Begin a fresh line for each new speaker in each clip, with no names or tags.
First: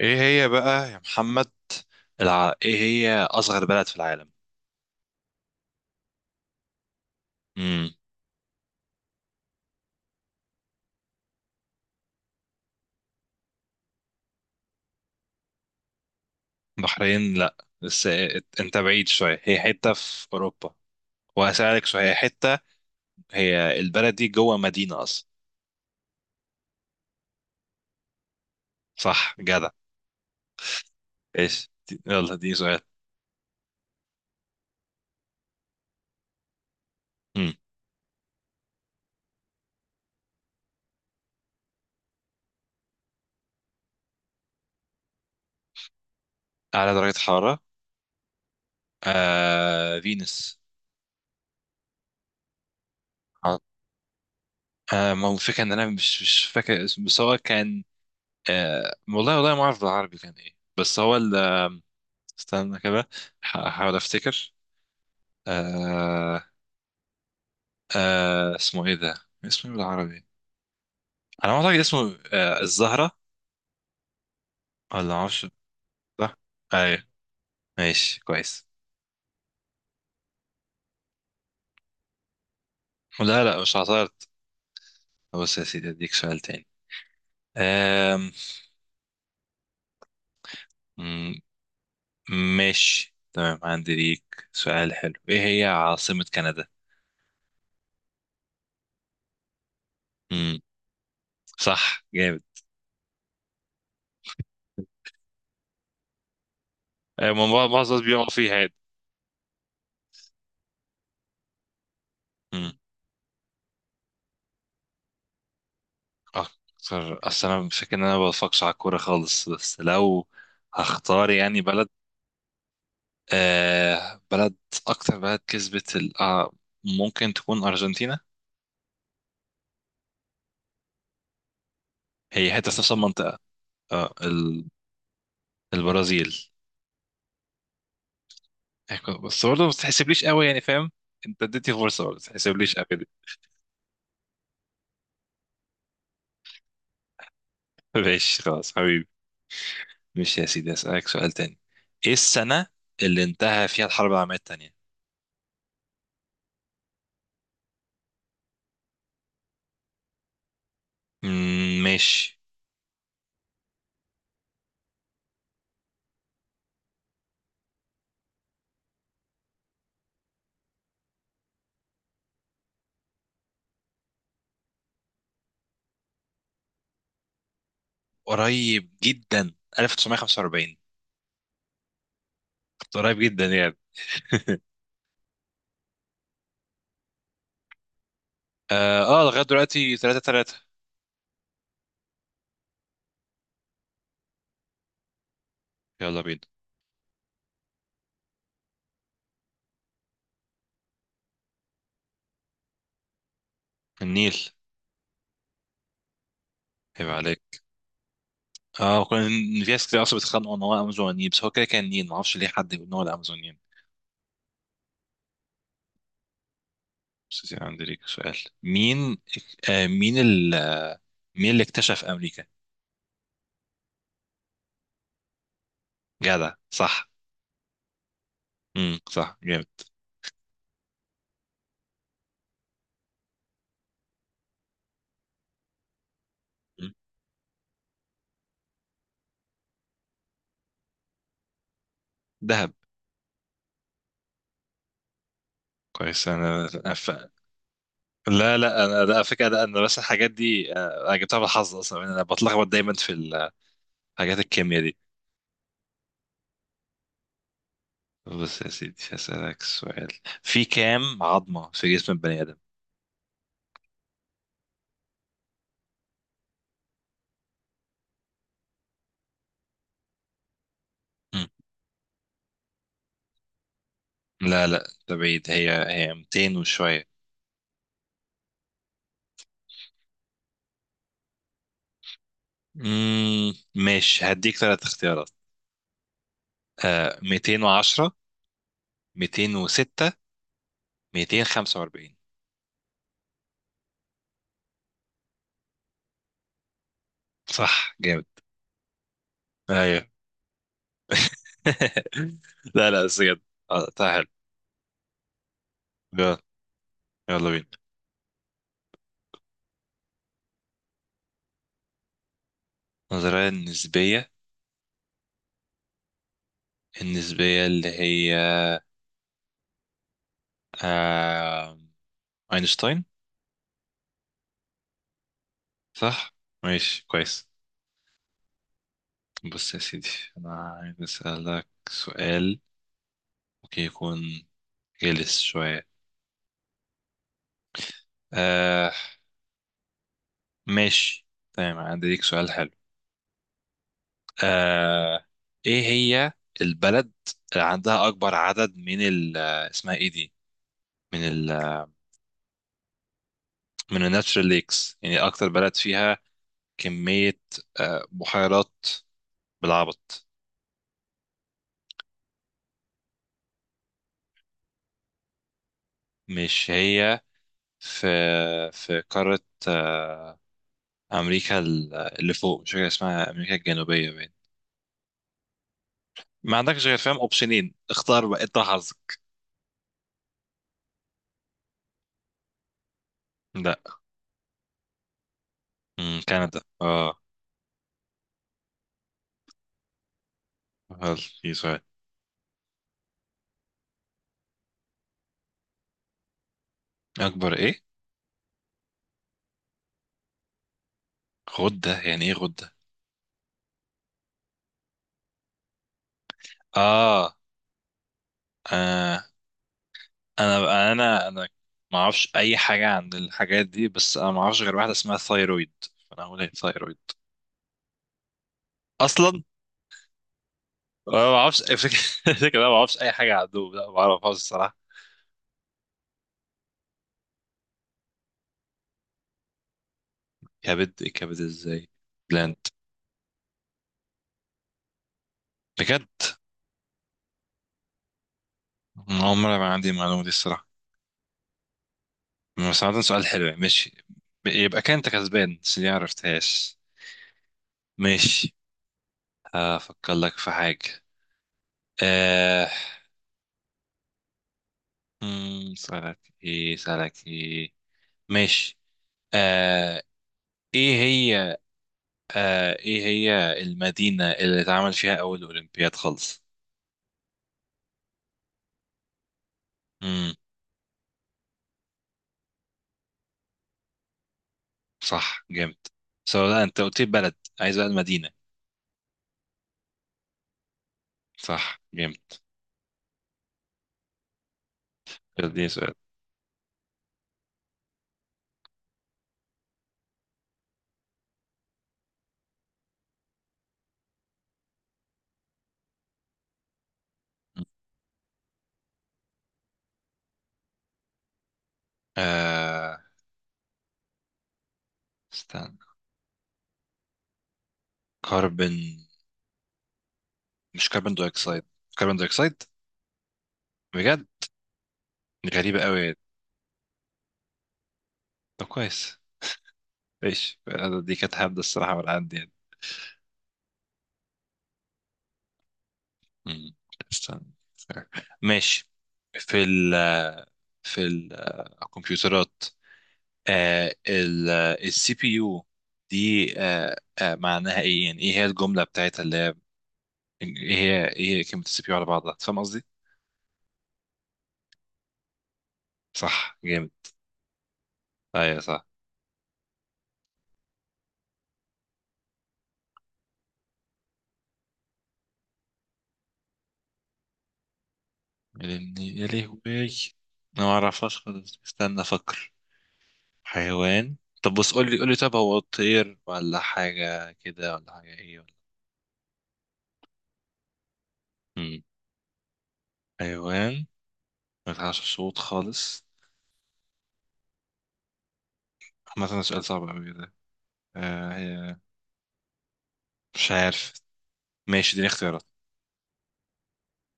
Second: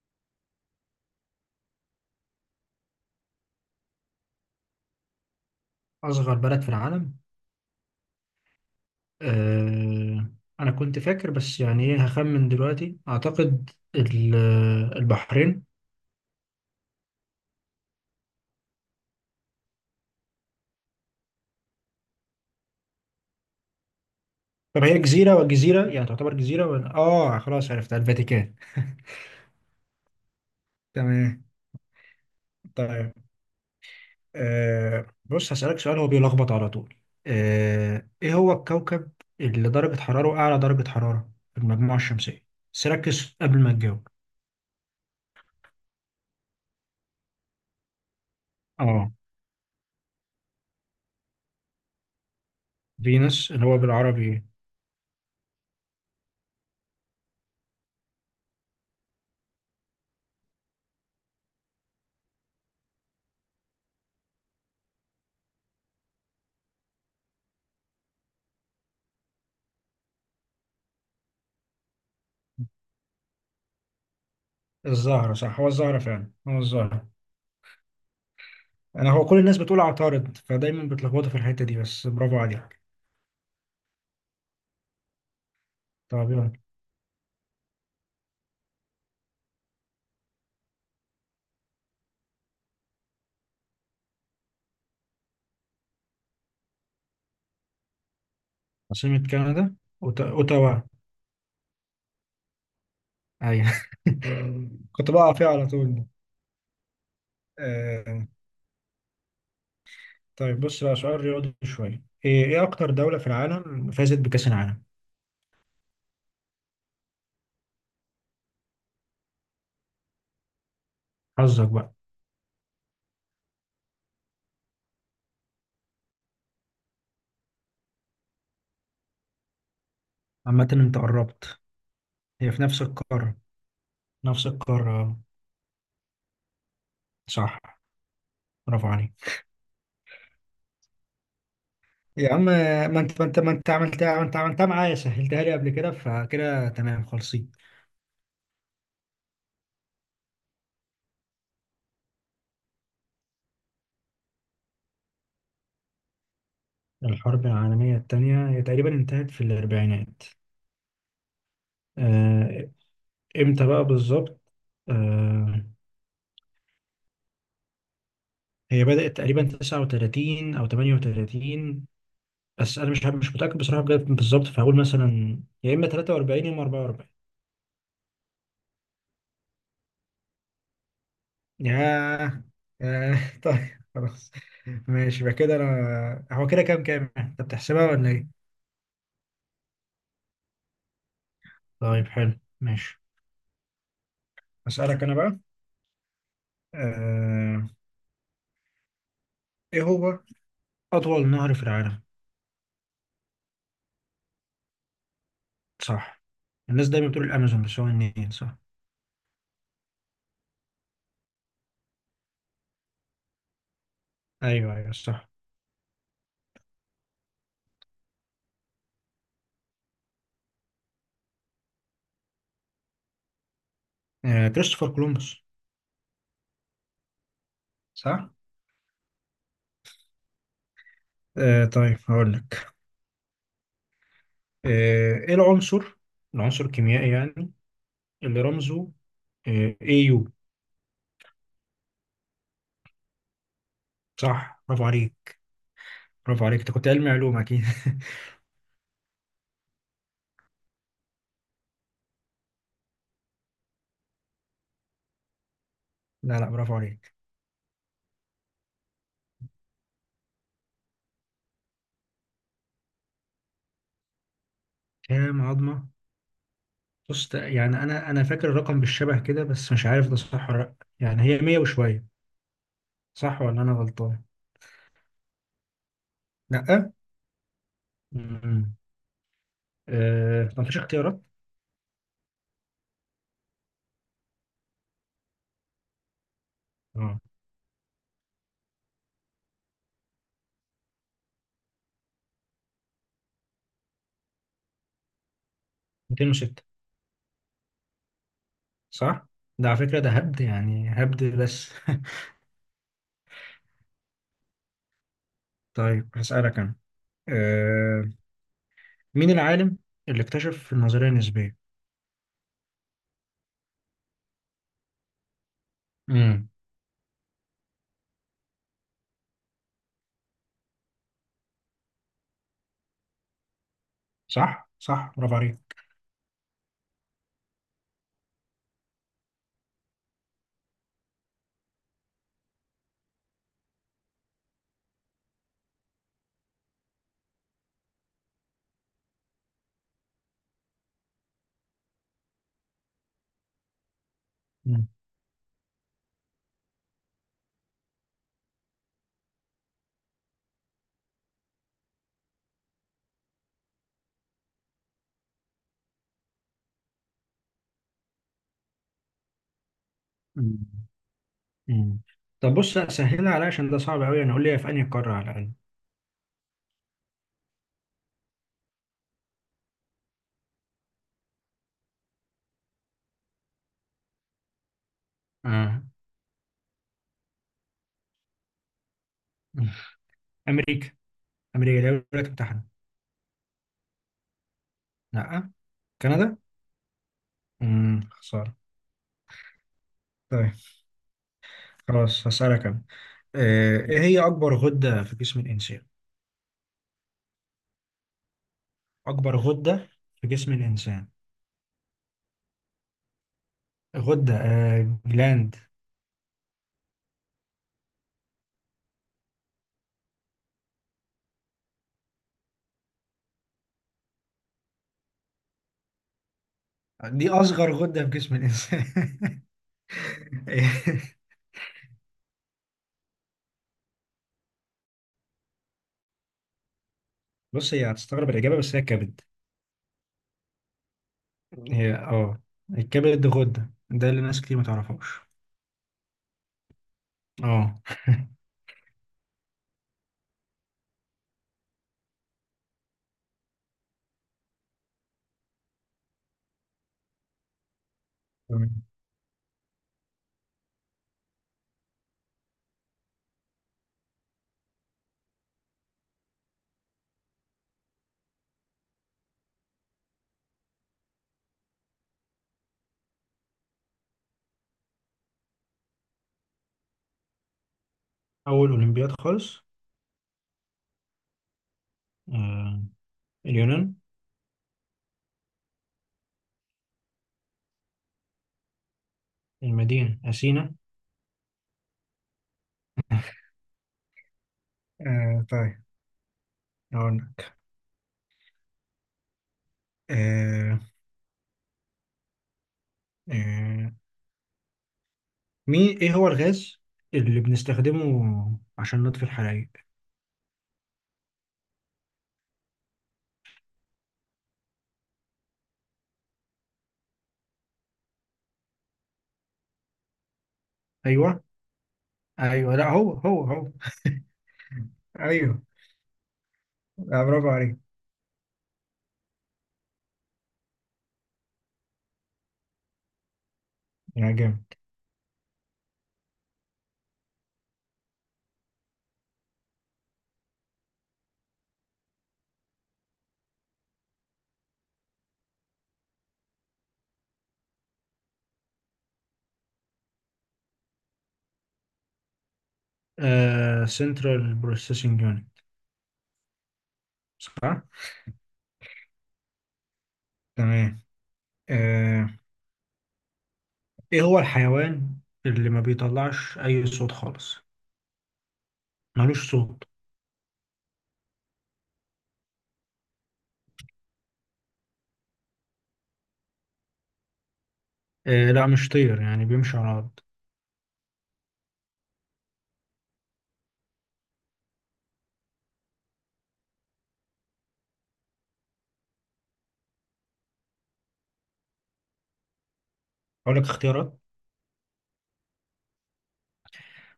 ايه هي بقى يا محمد؟ ايه هي اصغر بلد في العالم؟
أصغر بلد في العالم.
امم.
أه أنا كنت فاكر، بس يعني إيه، هخمن دلوقتي أعتقد ال- البحرين.
بحرين، لا. بس إيه، انت بعيد شويه، هي حته في اوروبا. وهسألك شويه هي حته. هي البلد دي جوه
طب هي
مدينه اصلا؟
جزيرة، وجزيرة يعني تعتبر جزيرة؟ ولا خلاص، عرفتها الفاتيكان.
صح، جدع.
تمام.
يلا، دي سؤال.
طيب بص، هسألك سؤال هو بيلخبط على طول.
امم.
إيه هو الكوكب اللي درجة حرارة أعلى درجة حرارة في المجموعة الشمسية؟ بس ركز قبل ما تجاوب.
اعلى درجه حراره.
آه
فينوس.
فينوس
آه...
اللي هو بالعربي إيه؟
ما هو الفكره ان انا مش فاكر اسمه، بس هو كان. والله والله ما اعرف بالعربي كان ايه، بس هو استنى كده. هحاول افتكر. آه... اسمه ايه ده؟ اسمه ايه بالعربي؟ انا ما اعتقد اسمه الزهرة. ولا
الزهرة
معرفش.
صح، هو الزهرة فعلا،
صح.
هو
ايوه.
الزهرة.
ماشي، كويس.
انا هو كل الناس بتقول عطارد، فدايما بتلخبطوا في الحته دي، بس برافو عليك.
لا، لا، مش عثرت. بص يا سيدي، اديك
طب
سؤال
يلا.
تاني. آم... مم، ماشي، تمام، عندي ليك سؤال حلو. ايه هي عاصمة كندا؟
عاصمة كندا.
مم.
اوتاوا.
صح، جامد.
ايوه. كنت بقع فيها على طول.
معظم الناس
آه.
بيقعوا فيها يعني.
طيب بص بقى، سؤال رياضي شويه. ايه إيه
مم.
اكتر دوله في العالم فازت بكاس العالم؟
اكتر؟ اصل انا فاكر ان انا ما بفكش على الكورة خالص، بس لو هختار يعني
حظك
بلد.
بقى.
بلد. أكتر بلد كسبت ممكن تكون أرجنتينا.
عامه انت قربت.
هي
هي في
حتة في
نفس
نفس
القاره.
المنطقة. آه
نفس
ال-
القاره.
البرازيل.
صح، برافو عليك.
بس برضه ما تحسبليش قوي يعني، فاهم؟ أنت اديتني فرصة، برضه ما
يا عم
تحسبليش قوي
ما
كده.
انت ما انت ما انت عملتها، ما انت عملتها معايا، سهلتها لي قبل كده، فكده تمام خالصين.
ماشي، خلاص حبيبي. ماشي يا سيدي، أسألك سؤال تاني. إيه السنة اللي انتهى فيها الحرب العالمية التانية؟
الحرب العالمية التانية هي تقريبا انتهت في الأربعينات.
مم، ماشي.
آه، إمتى بقى بالظبط؟ آه، هي بدأت تقريبا 39 أو 38. بس أنا مش متأكد بصراحة بجد بالظبط، فهقول مثلا يا إما 43 يا إما 44.
قريب جدا، 1945.
ياه. ياه
قريب جدا يعني.
طيب خلاص. ماشي، يبقى كده أنا هو كده كام؟ أنت بتحسبها ولا إيه؟
اه، لغاية دلوقتي 3-3.
طيب حلو ماشي. أسألك أنا بقى.
يلا بينا.
آه، إيه هو أطول نهر في العالم؟
النيل.
صح. الناس دايما
هيبقى
بتقول
عليك.
الامازون بس هو النيل. صح.
اه كان. في ناس كتير اصلا بيتخانقوا ان هو امازوني، بس هو كده كان نين معرفش ليه حد يقول ان هو الامازونيين.
ايوه، ايوه صح.
بس يعني عندي ليك سؤال. مين؟ آه مين ال... مين اللي اكتشف امريكا؟
كريستوفر كولومبوس.
جدع، صح.
صح.
صح، جامد.
طيب هقول لك. ايه العنصر، العنصر
مم.
الكيميائي يعني، اللي رمزه يو؟
دهب.
صح، برافو عليك.
كويس،
برافو عليك،
انا
انت كنت علمي علوم اكيد.
لا، لا، انا لا، على فكره، لا، انا بس الحاجات دي، انا جبتها بالحظ اصلا يعني، انا بتلخبط دايما في الحاجات. الكيمياء دي.
لا لا برافو عليك.
بص يا سيدي، هسألك سؤال. في كام عظمة في جسم البني آدم؟
كام عظمه؟ بص يعني انا فاكر الرقم بالشبه كده، بس مش عارف ده صح ولا لا. يعني هي
مم.
100 وشويه. صح ولا انا غلطان؟
لا، لا، ده بعيد، هي 200
لا.
وشوية.
امم. ما فيش اختيارات؟
ماشي، هديك ثلاث اختيارات.
اه
210. 206. 245.
206.
صح، جامد.
صح؟ ده على فكرة
ايوه.
ده هبد، يعني هبد بس.
لا، لا، بس بجد. طيب، حلو.
طيب
يلا.
هسألك أنا.
يلا بينا.
أه مين العالم اللي اكتشف النظرية النسبية؟
النظرية النسبية.
امم.
النسبية اللي هي آه اينشتاين.
صح؟ صح، برافو عليك.
صح. ماشي، كويس. بص يا سيدي. انا عايز اسألك سؤال. ممكن يكون جلس شوية. آه ماشي، تمام، عندي ليك سؤال حلو.
مم.
آه ايه هي البلد اللي عندها اكبر عدد من ال آه، اسمها ايه دي، من ال آه، من الناتشرال ليكس يعني، اكتر بلد فيها كمية، بحيرات، بالعبط.
مم. مم. طب بص سهلها عليا عشان ده صعب أوي، يعني قول لي في أنهي قارة على الأقل.
مش هي في في قارة، آه امريكا اللي فوق مش فاكر اسمها، امريكا الجنوبية باين.
آه.
ما عندكش غير، فاهم؟ اوبشنين، اختار بقى، انت حظك.
مم. أمريكا. أمريكا دي الولايات المتحدة؟
لا.
لأ. كندا؟
كندا، اه.
خسارة. طيب
هل في سؤال؟
خلاص هسألك أنا. إيه هي أكبر غدة في جسم الإنسان؟
اكبر ايه؟
أكبر غدة في جسم الإنسان،
غدة؟ يعني ايه غدة؟
غدة جلاند.
اه. آه، انا ما اعرفش اي حاجه عن الحاجات دي، بس انا ما اعرفش غير واحده اسمها ثايرويد. فانا هقول ايه، ثايرويد.
دي اصغر غده في جسم الانسان.
اصلا انا ما اعرفش الفكره. الفكرة، انا ما اعرفش اي حاجه عنه، لا، ما اعرفهاش الصراحه.
بص هي هتستغرب الاجابه، بس هي الكبد.
كبد؟ كبد ازاي؟
هي
بلاند؟
الكبد غده، ده اللي ناس كتير ما تعرفوش.
بجد؟
اه.
أنا اول مره ما عندي المعلومه دي الصراحه. بس عامة، سؤال حلو يعني، ماشي. يبقى كان انت كسبان، بس دي ما عرفتهاش. ماشي.
تمام.
هفكر لك في حاجه. آه... سألك ايه، سألك ايه؟ ماشي. آه... ايه هي ايه هي المدينة اللي اتعمل فيها اول اولمبياد خالص؟
اول اولمبياد خالص.
امم.
آه. اليونان.
صح، جامد. سؤال، لا، انت قلت لي بلد، عايز بقى المدينة.
المدينه اثينا.
صح، جامد.
آه.
دي
طيب
سؤال.
هقول لك. آه. آه. مين ايه هو الغاز اللي بنستخدمه عشان نطفي الحرايق؟
آه استنى. كربون. مش كربون
ايوه.
دايوكسيد؟ كربون دايوكسيد.
ايوه لا هو.
بجد؟
ايوه.
غريبة قوي.
لا برافو عليك.
طب، كويس. ايش، دي كانت هبدة الصراحة من عندي يعني.
يا جامد.
مم. استنى. ماشي. في ال في الكمبيوترات، السي بي يو دي، آه، معناها ايه يعني، ايه هي الجمله بتاعتها اللي هي ايه هي كلمه السي بي يو على بعضها، فاهم قصدي؟
سنترال بروسيسنج يونت.
صح، جامد.
صح؟
ايوه، صح.
تمام. آه، ايه هو الحيوان اللي ما بيطلعش اي صوت خالص،
لاني، يا
ملوش
لهوي.
صوت؟
انا ما اعرفهاش خالص، استنى افكر. حيوان. طب بص، قول لي قول لي، طب هو طير ولا حاجه كده، ولا حاجه ايه، ولا.
لا مش طير، يعني بيمشي على الارض.
مم. حيوان ما يطلعش صوت خالص. عامة ده سؤال صعب قوي ده. هي، مش
اقول لك
عارف.
اختيارات.
ماشي، دي اختيارات.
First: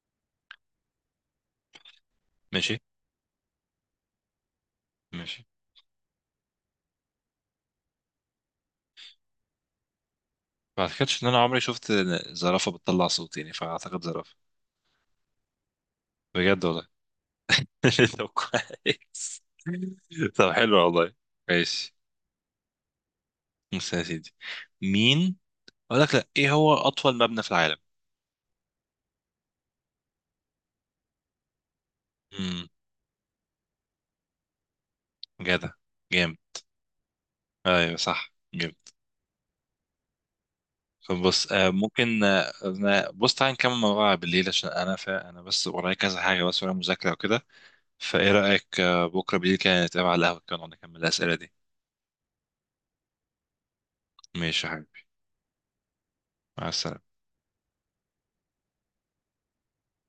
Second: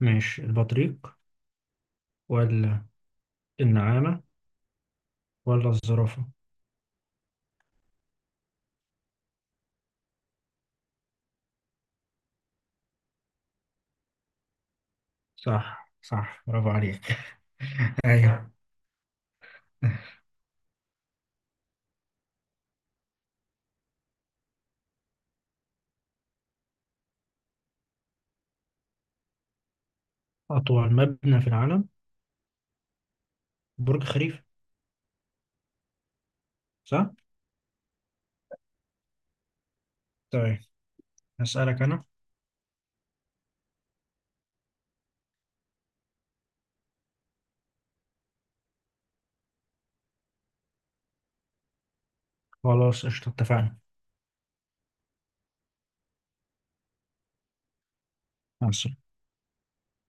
ماشي، البطريق
ماشي.
ولا النعامة
ماشي.
ولا الزرافة؟
ما اعتقدش ان انا عمري شفت زرافه بتطلع صوت يعني، فاعتقد زرافه.
صح، صح،
بجد
برافو
والله.
عليك.
طب،
ايوه.
كويس. طب، حلو والله. ماشي. بص يا سيدي، مين اقول لك، لا، ايه هو اطول مبنى في العالم؟
اطول مبنى في العالم؟
امم.
برج خليفة.
جدع، جامد.
صح؟
ايوه، صح، جامد.
طيب
طب بص،
هسألك انا.
ممكن، بص تعالى نكمل موضوع بالليل عشان انا انا بس ورايا كذا حاجه، بس ورايا مذاكره وكده. فايه رايك، بكره بالليل كده نتقابل على القهوه كده ونقعد نكمل الاسئله دي؟
خلاص قشطة اتفقنا.
ماشي يا حبيبي. مع السلامه.
مع السلامة.